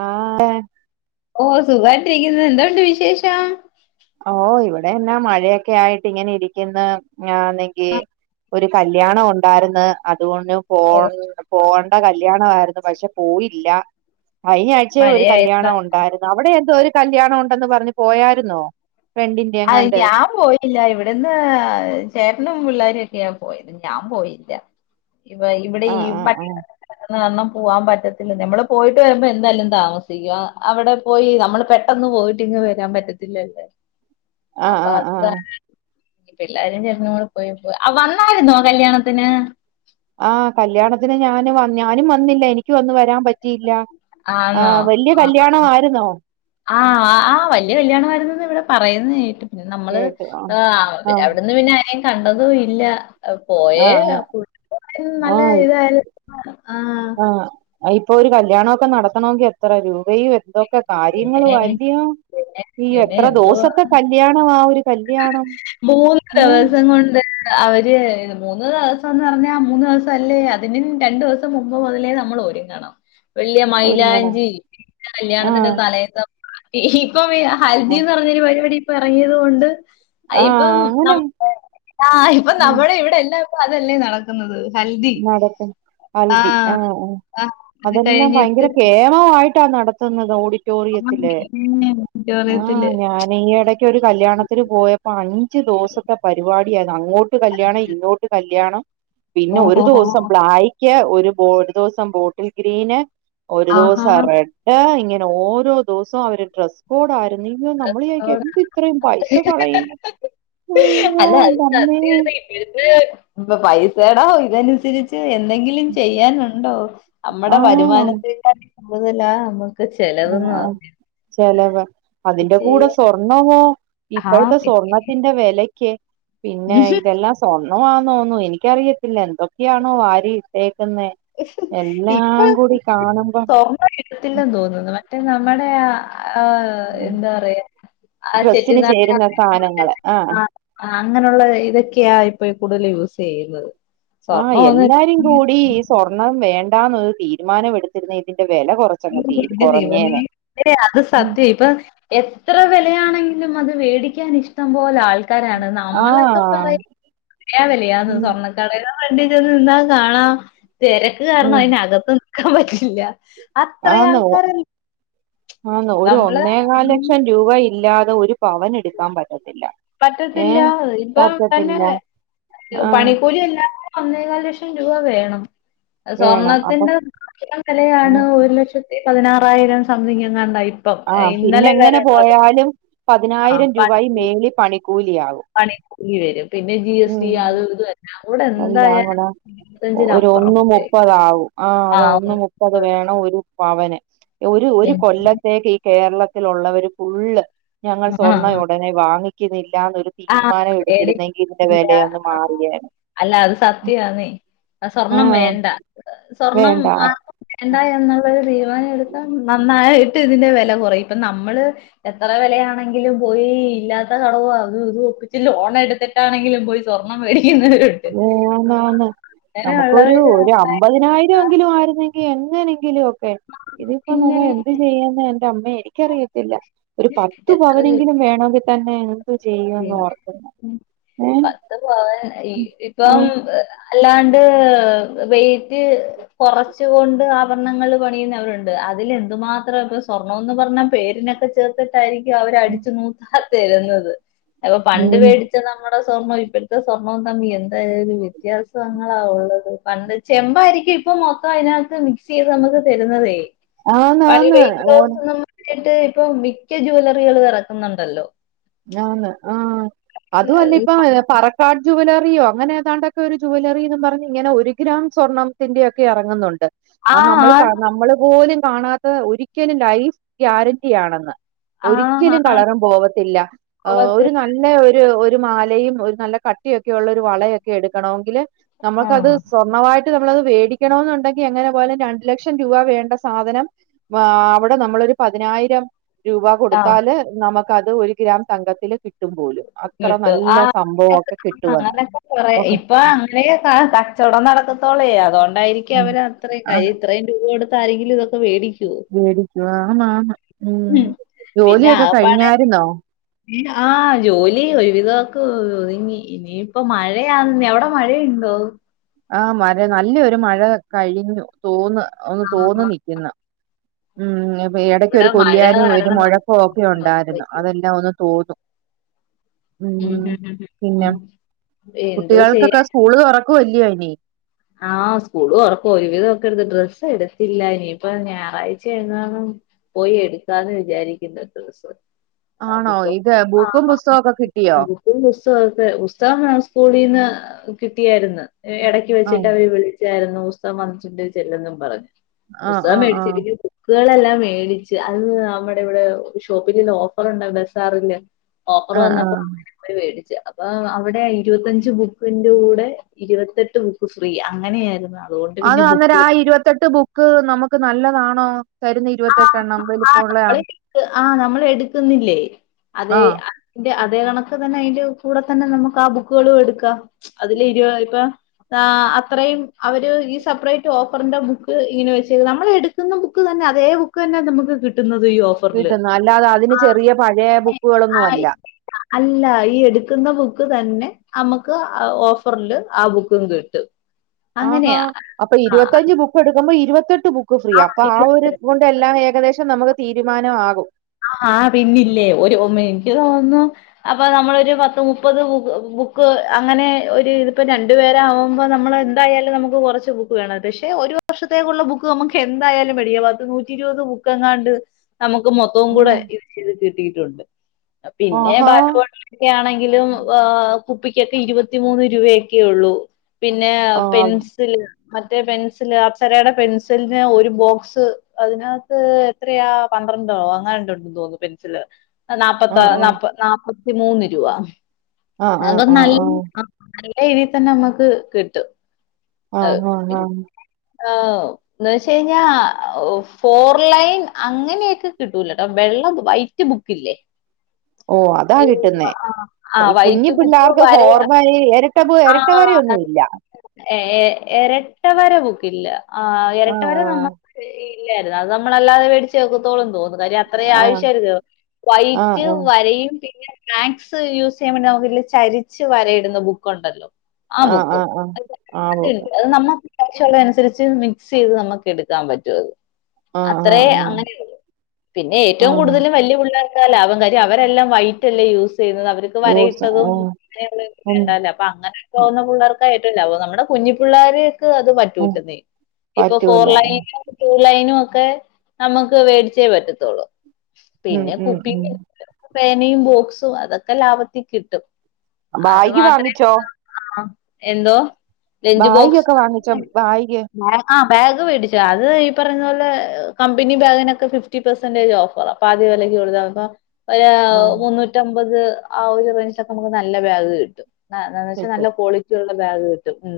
ആഹ് ഓ സുഖൻ [unintelligible] എന്തോണ്ട് വിശേഷം ഓ ഇവിടെ എന്നാ മഴയൊക്കെ ആയിട്ട് ഇങ്ങനെ ഇരിക്കിന്ന് ഞാന്നങ്കി ഒരു കല്യാണം ഉണ്ടാര്ന്ന് അത് [unintelligible] ഓ ഫോൺ ഫോൺ ആ കല്യാണായിരുന്നു പക്ഷെ പോയില്ല കഴിഞ്ഞ ആഴ്ച്ചേ ഒരു മഴയായിരുന്നു കല്യാണം ഉണ്ടാര്ന്ന് അവിടെ തൊരു കല്യാണം ഉണ്ടെന്ന് പറഞ്ഞ് പോയാരുന്നോ അയ് ഞാൻ പോയിട്ടില്ല ഇവിടെന്ന് ചേട്ടനും പിള്ളേരും ക്കയാ പോയത് ഞാൻ പോയില്ല ഇപ്പ ഇവിടെ ഈ ആഹ് ആഹ് [inaudible] പോവാൻ പറ്റത്തില്ല നമ്മള് പോയിട്ട് വരുമ്പോ എന്തായാലും താമസിക്കും അവിടെ പോയി നമ്മള് പെട്ടന്ന് പോയിട്ടിങ്ങ് വരാൻ പറ്റത്തില്ലല്ലേ ആ ആ ആ പിള്ളേരും ചേട്ടനും കൂടെ പോയേക്കുവാ ആ വന്നാരുന്നോ കല്യാണത്തിന് ആ കല്യാണത്തിന് ഞാനു ഞാനും വന്നില്ല എനിക്കുവെ ആന്നോ കല്യാണം ആയിരുന്നോ ആ ആ വല്ലിയ കല്ലിയാണം ആരുന്നെന്നു ഇവിടെ പ പറയുന്ന കേട്ട് പിന്നെ നമ്മള് കേട്ടു ആഹ് ആ പിന്നെ ആഹ് അവിടന്ന് പിന്നെ ആരേം കണ്ടതും ഇല്ല പോയേ ആഹ് [inaudible] നല്ല ഇതായെ ആ ആ ഇപ്പൊ ഒരു കല്യാണവോക്കെ നടത്തണെങ്കിൽ എത്ര രൂപയും എ എന്തൊക്കെ പിന്നെ കാര്യങ്ങളും അല്ലിയോ പിന്നെ ഈ പിന്നെ എത്ര എന്തുവാ ദോസത്തെ കല്യാണവാ ഒര് മൂന്ന് ദിവസം കൊണ്ട് അവര് മൂന്ന് ദിവസ ന്ന് പറഞ്ഞ ആ മൂന്ന് ദിവസം അല്ലേ അതിനും രണ്ടു ദിവസം മുമ്പ് മുതലേ നമ്മൾ ഒരുങ്ങണം വലിയ ഒരുങ്ങണം മൈലാഞ്ചി കല്യാണത്തിന്റെ ആഹ് തലേസം [unintelligible] ഇപ്പൊ ഹൽദിന്ന് പറഞ്ഞൊരു പരിപാടി ഇറങ്ങിയതു കൊണ്ട് അ ഇപ്പം ആഹ് അങ്ങനെ നമു ആ ഇപ്പം ഉം നമ്മുടെ ഇവിടെ എല്ലാം അതല്ലേ നടക്കുന്നത് ഹൽദി. നടക്കൻ ആ. ഹൽദി ആആ ആ. അത് അതെല്ലാം ഭയങ്കര കഴിഞ്ഞിട്ട് കേമമായിട് റ്റ നടത്തുന്നത് ഓടി സ്റ്റോറിയെത്തില്ലേ ആ ഓഡിറ്റോറിയത്തില്. ഞാന് ഈ ഇടക്ക് ഒരു കല്യാണത്തിന് പോയപ്പോ അഞ്ചു ദിവസത്തെ പരിപാടി അങ്ങോട്ട് കല്യാണം ഇങ്ങോട്ട് കല്യാണം പിന്നെ ഒരു ഒരു ഓഹോഹോ! ദിവസം ബ്ലാക്ക് ഒരു ബോര് ദിവസം ബോട്ടിൽ ഗ്രീന് ഒരു ആഹാ! ദിവസം റെഡ് ഇങ്ങ ഓരോ ദിവസവും അവര് ഡ്രസ്സ് കോഡ് ആ [unintelligible] നമ്മൾ യാര്കും അവിടെ. എന്ത് ഇത്രയും പൈസ കളയുന്നു അയ്യോ അല്ല അത് എന്റെ അമ്മേ സത്യ [unintelligible] പൈസ എടാ ഇതനുസരിച്ച് എന്തെങ്കിലും ചെയ്യാനുണ്ടോ ആ അമ്മടെ വരുമാനത്തി [unintelligible] [unintelligible] ആ ചിലവ് അതിന്റെ കൂടെ ചെയ്യാൻ സ്വർണമോ ആ. ഇപ്പഴത്തെ സ്വർണത്തിന്റെ വില കെ പിന്നെ ഇതെല്ലാം സോ [unintelligible] എനിക്കറിയത്തില്ല എന്തൊക്കെയാണോ വാരി ഇട്ടേ- ഇപ്പേ കാണുമ്പം സ്വർണ കിട്ടത്തില്ലെന്ന് തോന്നുന്നു റ്റെ നമ്മുടെ ആ ആ ഉം. എന്താ റയാ ആ ഡ്രസ്സിന് ചേരുന്ന സാധനങ്ങള് ആ [unintelligible] അങ്ങനുള്ള ഇതൊക്കെയാ ഇപ്പൊ കൂടുതൽ യൂസ് ചെയുന്നത് ആ എല്ലാരും കൂടി സ്വർണം വേണ്ടാന്നൊരു തീരുമാനം എടുത്തിരുന്നേൽ എടീ അത് സത്യ ഇപ്പൊ എത്ര വിലയാണെങ്കി- ലും അത് മേടിക്കാൻ ഇഷ്ടം പോലെ ആള് ആൾക്കാരാണ് നമ്മളൊക്കെ ആഹ് പറയും പറയാ [unintelligible] വെലയാ വെലയാന്ന് ഉം സ്വർണ്ണക്കടേലോ വണ്ടി [unintelligible] നിന്താ കാണാം തിരക്ക് കാരണം ഉം അതിനകത്ത് ക്കാൻ പറ്റില്ല അത്രെ ആൾക്കാരല് ആന്നോ ഒരു ഒന്നേകാല് ലക്ഷം രൂപ ഇല്ലാതെ ഒരു പവൻ എടുക്കാൻ പറ്റി- പറ്റത്തില്ല ഇപ്പൊ തന്നെ പറ്റത്തില്ല ആഹ് പണിക്കൂലി എല്ലാ ഒന്നെകാൽ ലക്ഷ ലക്ഷം രൂപ വേണം അത് വേണം അപ്പൊ സ്വർണത്തിന്റെ [unintelligible] സ്വന്ത വിലയാണ് ഒരു ലക്ഷത്തി- പതിനാറായിരം സംതിങ്ങ് എങ്ങാണ്ടായി ആഹ് പിന്നെ എങ്ങനെ പോയാലും പത്ത- പതിനായിരം രൂപായി മേളി പണിക്കൂ- ക്കൂലിയാ പണി ഈ വരും പിന്നെ ജി എസ് ടി അത് ഇത് എല്ലാം കൂടെ എന്താ എന്തായാലും ആവണം ഇരുപത്തഞ്ചിന് ഒരു അപ്പുറം ഒന്നും വരും. മുപ്പത് ആകും ആ അതാ ഒന്ന് മുപ്പത് വേണം ഒരു പവന് ഒരു ഒരു പിന്നെ കൊല്ലത്തേക്ക് ഈ കേരള ത്തിലുള്ളവര് ഫുള്ള് ഞങ്ങൾ ആ സ്വർണ്ണ ഉടനെ വാങ്ങി ക്കുന്ന രീ ഇല്ലെന്ന് ഒരു ആ ആ, തീരുമാനം എടുത്തിരുന്നെങ്കി ഇതിന്റെ പേടിക്കുന്നില്ല വിലയൊന്ന് മാറിയേനെ അല്ല അത് സത്യമാന്നേ ആ സ്വർണ്ണം ആഹ് വേണ്ട സ്വർണ്ണം വേണ്ട ആർക്കും വേണ്ട എന്നത് ന്നത് തീ നന്നായിട്ട് ഇതിന്റെ വി കൊറയും ഇപ്പം നമ്മള് എത്ര വിലയാണെങ്കിലും പോയി ഇല്ലാത്ത കടം ആ അത് ഇത് ഒപ്പിച്ചിട്ട് ലോൺ എടുത്തിട്ട് ആണെങ്കിലും പോയി സ്വർണ്ണം മേടിക്കും [unintelligible] അങ്ങനെ നമുക്കൊരു ഉള്ളവര് ഒരു അമ്പതിനായിരം എങ്കിലും ആയിരുന്നെങ്കി എങ്ങനെങ്കിലും ഇതിപ്പോ പിന്നെ നമ്മൾ എന്ത് ചെയ്യാനാ എന്റെ അമ്മേ എനിക്കറിയത്തില്ല ഒരു പത്തു എത്ര പവനെങ്കിലും വേണമെങ്കിൽ തന്നെയാണ് ചെയ്യാന്ന് പിന്നെ ഓർക്കുന്നു ഹേ പത്ത് പവൻ ഇപ്പം അല്ലാണ്ട് വെയ്റ്റ് കൊറച്ച് കൊണ്ട് ആഭരണങ്ങൾ പണിയുന്നവരുണ്ട് അതിലെന്ത് മാത്ര പ സ്വർണ്ണാേന്ന് പർഞ്ഞാ പേരിനക്കെ ചേർത്തിട്ടായ്രി ക്കും അവരടിച്ച് [unintelligible] തര്ന്നത് അപ്പൊ പണ്ട് ഉം വേടിച്ച നമ്മ സ്വർണ്ണം ഇപ്പഴ്ത്തെ സ്വർണ്ണവും തമ്മി എന്തായാെരു വ്യത്യാസങ്ങളാ ഒള്ളത് പണ്ട് ചെമ്പായിരിക്കും ഇപ്പം മൊത്തം അയ്നക് ത്ത് മിക്സ് ചെയ്ത് നമുക്ക് തര്ന്നതേ ആന്നാ ആന്ന് ഓൻ ക്കെ ഇപ്പൊ മിക്ക ജ്വാേലറികളും എറക്ക്ന്ന്ണ്ടല്ലോ ആന്ന് ആ അതും അല്ല ഇപ്പം പറക്കാട് ജുവ് ലറിയോ അങ്ങനെ ഏതാണ്ടൊക്കെ ഒരു ജു വ് ലറീന്നും പറഞ്ഞ് ഇങ്ങനെ ഒര് ഗ്രാം സ്വർണ്ണംത്തിന്റെയൊക്കെ എറങ്ങ്ന്നുണ്ട് ആ അ നമ്മൾ ക നമ്മള് പോലും കാണാത്തത് ഒരിക്കലും ലൈഫ് ഗ്യാരണ്ടി ആണെന്ന് ആ ആ ഒരിക്കലും ആ കളറും പോവത്തില്ല ആ ലോകത്ത് ഒര് നല്ല ഒരു തൊരു മാലയും ഒര് നല്ല കട്ടിയൊക്കെ ഒള്ളാെരു വളയൊക്കെ എട്ക്കണമെങ്കില് ആ നമ്ക്കത് സ്വർണ്ണമായിട്ട് നമ്മളത് വേടിക്കണമെന്നുണ്ടെങ്കി എങ്ങനെ പോയാലും രണ്ട് ലക്ഷം രൂപ വേണ്ട സാധനം വ അവ്ടെ നമ്മളൊരു പതിനായിരം രൂപാ ആ കൊടുത്താല് നമക്ക് അത് ഒര് ഗ്രാം സംഘത്തില് കിട്ടുംപോലും നിട്ടു ആഹ് കിട്ടുവന്ന് അങ്ങനക്കെ കൊറെ ഓക്കെ ഇപ്പൊ അങ്ങ്നി [unintelligible] കച്ചോടം നടക്ക് ത്തൊളേ അതോണ്ട് ണ്ടായിരിക്ക്യ ഉം അവർ അത്രയ് ക്ക [unintelligible] രി ഇത്രയും രൂപ കൊടു സാരിഹ്ല് വെക് ഉം മേടിക്കു ആഹ് ആന്ന് ആന്ന് ഉം ജോലിയൊക്കെ കഴിഞ്ഞായ്രുന്നോ ആഹ് ജോലി ഏയ് ഒരു വിതോക്ക് ഒയ്ങ്ങി ഇനിയിപ്പ മഴ ദേ അന്ന് മഴ എവ്ടെ മഴയ് ആ ആ മരെ നല്ലൊ ഒരു മഴ കഴിഞ്ഞു തോന്ന ഒന്ന് ആ, തോന്ന നിക്കുന്ന ഉം ഇടയ്ക്ക ഇവിടെ ഒരു മഴ കൊല്യാനും ഒരു കാരണം നമുക്ക് മുഴക്കമ ഒക്കെ ഒന്നും ഉണ്ടായിരുന്നു പറ്റില്ല അതെല്ലാം ഒന്ന് തോന്നും ഉം ഹും ഹും ഹും പിന്നെ ഉം. എന്തോ കുട്ടികൾക്കൊക്കെ ചെയ്യാൻ സ്കൂള് തുറക്ക വല്ല്യയൊ അ ആ സ്കൂള് ഉറക്കും ഒരുവിധംക്കെ എടുത്ത് ഡ്രസ്സ് എട്ത്തില്ല ഇനിയിപ്പ ഞായറാഴ്ച എങ്ങണം പോയി എടുക്കാന്ന് വിചാരിക്കുന്ന ഡ്രസ്സ് ആണോ ഇത് ബുക്കും പുസ്തകമൊക്കെ കിട്ടിയോ ക്കെ ഉസ്തം സ്കൂളീന്ന് കിട്ടിയായിരുന്നു വെച്ചിട്ട് ആഹ് അവര് വിളിച്ചായിരുന്നു പുസ്തം വന്നിട്ട്ണ്ട് ചെല്ലെന്നും പറഞ്ഞു ആഹ് പുസ്തകം ആഹ് മേടിച്ചി ആഹ് ബുക്കുകളല്ലാം മേടിച്ച് അത് നമ്മുടെ ഇവിടെ ഷോപ്പില്ല്ല ഓഫർണ്ട ബസാറില് ഓഫർ ആഹ് വന്നപ്പോ ആഹ് അങ്ങനെ പോയി മേടി ച്ച് അപ്പ അവിടെയ ഇരുപത്തഞ്ച് ബുക്ക് ഉം കൂടെ ഇരുപതെട്ട് ഫ്രീ അങ്ങനെയ ആയിരുന്നു അത് അന്നേരം ആ ഇരുപത്തെട്ട് ബു ക്ക് നമുക്ക് നല്ലതാണോ തരുന്ന ആ ഇരുപത്തെട്ടെണ്ണം ആ വലിപ്പമുള്ളതാണ് ആ നമ്മള് എട്ക്ക്ന്നില്ലേ അതെ ആഹ് അതിന്റെ അതെ അതെകണക് തന്നെ അതിന്റെ കൂ ടതന്നെ നമുക്ക് ആ ബുക്കളും എടുക്കാം അതില് ഇരുപത് ഇപ്പോ ആ അത്രെയും അവര് ഈ സെപ്പറേറ്റ് ഓഫറിന്റെ ബുക്ക് ഈന് വെച്ച നമ്മൾ എടുക്കുന്ന ബുക്ക് തന്നെയാ അതേ ബുക്ക് തന്നെ നമുക്ക് കിട്ടുന്നത് ഈ ഓഫറിൽ കിട്ടുന്ന അല്ലാതെ അതിന് ചെറിയ പഴയെ ബുക്കുകളൊന്നും അല്ല അല്ല ഈ എട്ക്ക്ന്ന ബുക്ക് തന്നെ നമ്മക്ക് ഓഫറില് ആ ബുക്കും കിട്ടും ആഹാ അങ്ങനെയാ അപ്പോ ആ ഇരുപത്തഞ്ച് ബുക്ക്‌ എട് ക്കുമ്പോ ഇരുപത്തട്ട് ബുക്ക് ഫ്രീആ അപ്പൊ ആ ഒരു കൊണ്ട് എല്ലാം ഏകദേശം നമക്ക് തീരുമാനമാകും ആ ഹാ പിന്നില്ലേ ഒരു മിനിറ്റ് തോന്നുന്നു അപ്പൊ നമ്മളൊ ഒരു പത്ത് മുപ്പത് ബുക്ക് അങ്ങനെ ഒരു ഇതിപ്പോ രണ്ടു പേര ആവുമ്പോ നമ്മൾ എന്തായാലും നമുക്ക് കുറച്ച് ബു പക്ഷെ ഒരു വർഷത്തേക്കുള്ള ബുക്ക് നമുക്ക് എന്തായാലും പേടിക്കാം പത്ത് നൂറ്റി ഇരുപത് ബുക്ക്‌ എങ്ങാൻ ണ്ട് നമക്ക് ഇപ്പ കൂടെ ഇത് ചെയ്ത് കിട്ടിട്ട് ലുണ്ട് ആ പിന്നെ ഹാ ബാറ്റ്ബോട്ടിൽക്കെ ആണെങ്കിലും ആ കുപ്പിക്കൊക്കെ ഇരുപത്തിമൂന്ന് രൂപയൊക്കെ ഉള്ളൂ പിന്നെ ആ പെൻസില് മറ്റേ പെൻസില് അപ്‌സരയുടെ പെൻസിലിന് ഒരു ബോക്സ് അതിനകത്ത് എത്രയാ പന്ത്രണ്ടോ ആ ഉണ്ട് ണ്ട് ന്ന് തോന്നുന്നു പെന്സില് അത് ആ ആ നാപ്പത്താ നാപ്പ നാപ്പ മൂന്ന് രൂപ ആ ആ അതൊ ആ നല്ല അ നല്ല രീതിൽ തന്നെ നമ്മക്ക് കിട്ടും ആ അത് ഹ ഹ ഏഹ് എന്ന് വെച്ച്കഴിഞ്ഞാ ഫോർ ലൈൻ അങ്ങനെയൊക്കെ കിട്ടൂല ട്ടോ വെള്ളം വൈറ്റ് ബുക്കില്ലേ ഓ അതാ ഈ കിട്ടുന്നേ ആ ആ കു കുഞ്ഞി വൈറ്റ് ബുക്ക് പിള്ളാർക്ക് വരെ ഫോർ ലൈൻ ഇരട്ട പോ ഇരട്ട വരയൊന്നും ഇല്ല ഏഏ എരട്ട വര ബുക്കില്ല ആ ആ ഇരട്ട വരെ നമ്മക്ക് ഈ ഇല്ലായിരുന്നു അത് നമ്മള് അല്ലാതെ വെടിച്ചേ ഒക്കതുള്ളുന്ന് തോന്ന് [unintelligible] അത് അത്രയും ആ ആവശ്യായി യിരുന്നു ആ ആ വൈറ്റ് വരയും പിന്നെ മാക്സ് യൂസ് ചെയ്യാൻവേണ്ടി നമുക്ക് ഇതില് ചരിച്ചു വരയിടുന്ന ബുക്കൊണ്ടല്ലോ ആ ബുക്കും ആ ഓക്കെ ണ്ട് നമ്മ ആവശ്യള്ള അനുസരിച്ച് മിക്സ് ചെയ്ത് നമുക്ക് എടുക്കാൻ പറ്റുവത് ആ ആ അത്രേ ആ അങ്ങനെ ഒരു പിന്നെ ആ ഏറ്റവും കൂടുതല് വലിയ പിള്ളേർ [unintelligible] അവരെല്ലാം വൈറ്റല്ലേ യൂസ് ചെയ്യുന്നത് അവർക്ക് ഓ വര സ- ആ ഉം, അങ്ങന അ അങ്ങനെ തോന്ന പിള്ളേർക്ക് [unintelligible] നമ്മുടെ കുഞ്ഞിപ്പിള്ളാര് ക്ക് അത് ഉം, പറ്റൂലന്നേ ഇപ്പൊ പറ്റൂല ഫോർലൈനിലും ടു ലൈനും ഒക്കെ നമുക്ക് വേടിച്ചേ പറ്റത്തുള്ളൂ ഉം പിന്നെ ഉം ഉം കുപ്പിയും പേനയും ബോക്സും അതൊക്കെ ലാഭത്തി കിട്ട് ബായ്ഗ്‌ വാങ്ങിച്ചോ? ആ എന്തോ ലഞ്ച് ബായിഗ്‌ ബോക്സ് ഒക്കെ വാങ്ങിചൊ ബായിഗ്‌ ബേഗ് വേടിച്ചു അത് ഈ പറഞ്ഞെ പോലെ കമ്പനി ബാഗിനൊക്കെ ഫിഫ്റ്റി പെർസെന്റേജ് ഓഫറാ പഹുതി വെലക്ക് കൊടുത്തപ്പം ഒര് ആ ഹ് മുന്നൂറ്റി അമ്പത് മ്പത് ആഹ് ഒരു റേഞ്ചിലൊ നമുക്ക് നല്ല ബാഗ് കിട്ടും ന്നാ ന്നാന്ന്വെച്ചൽ നല്ല കിട്ടും ക്വാളിറ്റി ഉള്ള ബാഗ് കിട്ടും ഉം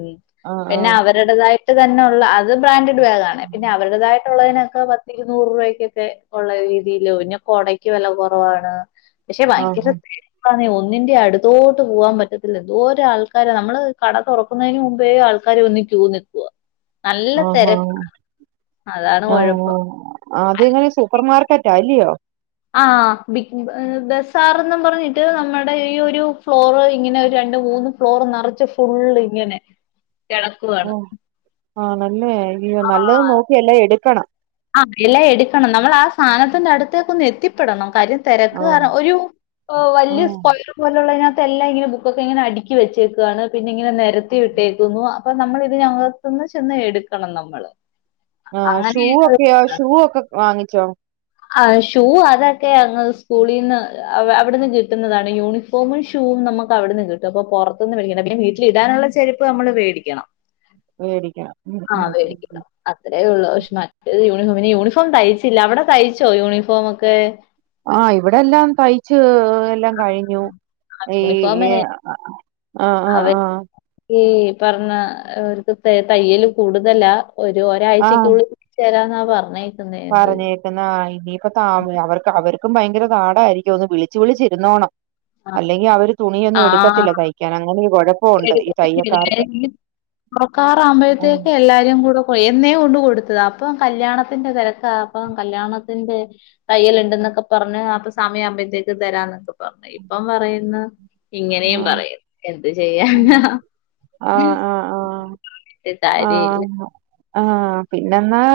ആ ആ പിന്നെ അവരുടതായി ട്ട് തന്നെ ഉള്ള അത് ബ്രാൻഡ ഭാഗാണേ. പിന്നെ അവരുടതായിട്ടുള്ളതിനൊക്കെ പ ത്തിരുന്നൂറ് രൂപക്കൊക്കെ ഉള്ള രീതിയിലോ പിന്നെ കൊടക്ക് വില കൊറവാണ്. പക്ഷെ ആ ഭയങ്കര തിരക്കാന്നേ ഒ ന്നിന്റെ അടുത്തോട്ട് പോവാൻ പറ്റത്തില്ല. എന്തോരാ ആൾക്കാരാ. നമ്മള് കട തുറക്കുന്നേന് മുമ്പേ ആൾക്കാര് വന്നു ക്യു നിക്കുവാ. ആഹ് ഹാ അതാണ് ആ കൊഴപ്പം. ആ. ആ അതെങ്ങനെ സൂപ്പർമാർക്കറ്റാ അല്ലെയോ? ആ ബിഗ് ബസാർന്നും പറഞ്ഞിട്ട് നമ്മുടെ ഈ ഒരു ഫ്ലോറ് ഇങ്ങനെ ഒരു രണ്ട് മൂന്ന് ഫ്ലോർ നറച്ച് ഫുള്ള് ഇങ്ങനെ കെടക്കുവാണ്. ആ ല്ലേ ലിയോ. നല്ലത് നോക്കി എല്ലാം എടുക്കണം ആഹ് എല്ലാം എടുക്കണം. നമ്മൾ ആ സാനത്തിന്റെ അടുത്തേക്ക് ഒന്ന് എത്തിപ്പെടണം. കാര്യം തിരക്ക് ആ കാരണം ഒരു ആ വലിയ സ്ക്വയറ് പോലുള്ളയിനക ത്തെല്ലാം ഇങ്ങനെ ബുക്കൊക്കെ ഇങ്ങനെ അടുക്കി വെച്ചേക്കാണ്. പിന്നെ ഇങ്ങനെ നിരത്തി വിട്ടേക്കുന്നു അപ്പൊ നമ്മൾ ഇതിന് അകത്തുന്ന് ചെന്ന് എടുക്കണം നമ്മള്. ആഹ് അങ്ങനെ ശൂവൊ ക്യാ ഷൂ ഒക്കെ വാങ്ങി ച്ചോ ആഹ്. ഷൂ അതൊക്കെ അങ്ങ് സ്‌ക്കൂളീന്ന് അ അവിട്ന്ന് കിട്ട്ന്നതാണ്. യൂണിഫോമ് ഷൂവും നമുക്കവിട്ന്ന് കിട്ടും. അപ്പം പൊറത്ത്ന്ന് മേടിക്കണ്ട. പിന്നെ വീട്ടിലിടാനുള്ള ചെരിപ്പ് നമ്മള് വേടിക്കണം. മേടിക്കണം ഉം ആ ഉം മേടിക്കുന്ന ഉം അത്രയൊള്ളു പക്ഷെ നല്ല യു [unintelligible] യൂണിഫോം തയ്ച്ചില്ല അവിടെ തയ് ച്ചോ യൂണിഫോമൊക്കെ ആഹ് ഇവടെ എല്ലാം തയ്ച്ച് എല്ലാം കഴിഞ്ഞു ഈ യൂണിഫോമേ എ അ അ ആ ക്ക് ഈ പറഞ്ഞ അവർക്ക് തയ്യല് കൂടുതലാ ഒരു ഒരാഴ്ചക്കുള്ളിൽ ചേരാന്നാ പ പറഞ്ഞേ പറഞ്ഞേക്കുന്നാ ആ ഇനിയിപ്പം താ അവർക്ക് അവർ ക്ക് ഭയങ്കര താടായിരിക്കും ഒന്ന് വിളിച്ചു വിളിച്ചിരുന്നോണം ആഹ് അല്ലെങ്കിൽ അവര് തുണിയൊന്നും എടുക്കത്തില്ല തയ്ക്കാൻ അങ്ങനെ ഒരു കൊഴ [unintelligible] ഉം തൊറക്കാറാവുമ്പയത്തേക്ക് എല്ലാരും കൂടെ എന്നേ കൊണ്ട് കൊ ത്തതാ അപ്പൊ കല്യാണത്തിൻ്റ തെരക്കാ അപ്പം കല്യാണത്തിൻ്റെ തയ്യല്ണ്ട്ന്നൊക്കെ പറഞ് അപ്പ സമയാവുമ്പയത്തേക്ക് തരാന്നൊക്കെ പറഞ്ഞ് ഇപ്പൊ പറയുന്ന് ആ ഇങ്ങനെയും പറയ് എന്ത് ചെയ്യാൻ ആ ആഹ് ആ ഒരു ആ കാര്യമില്ല ആഹ് ആഹ് പിന്നെെന്നാ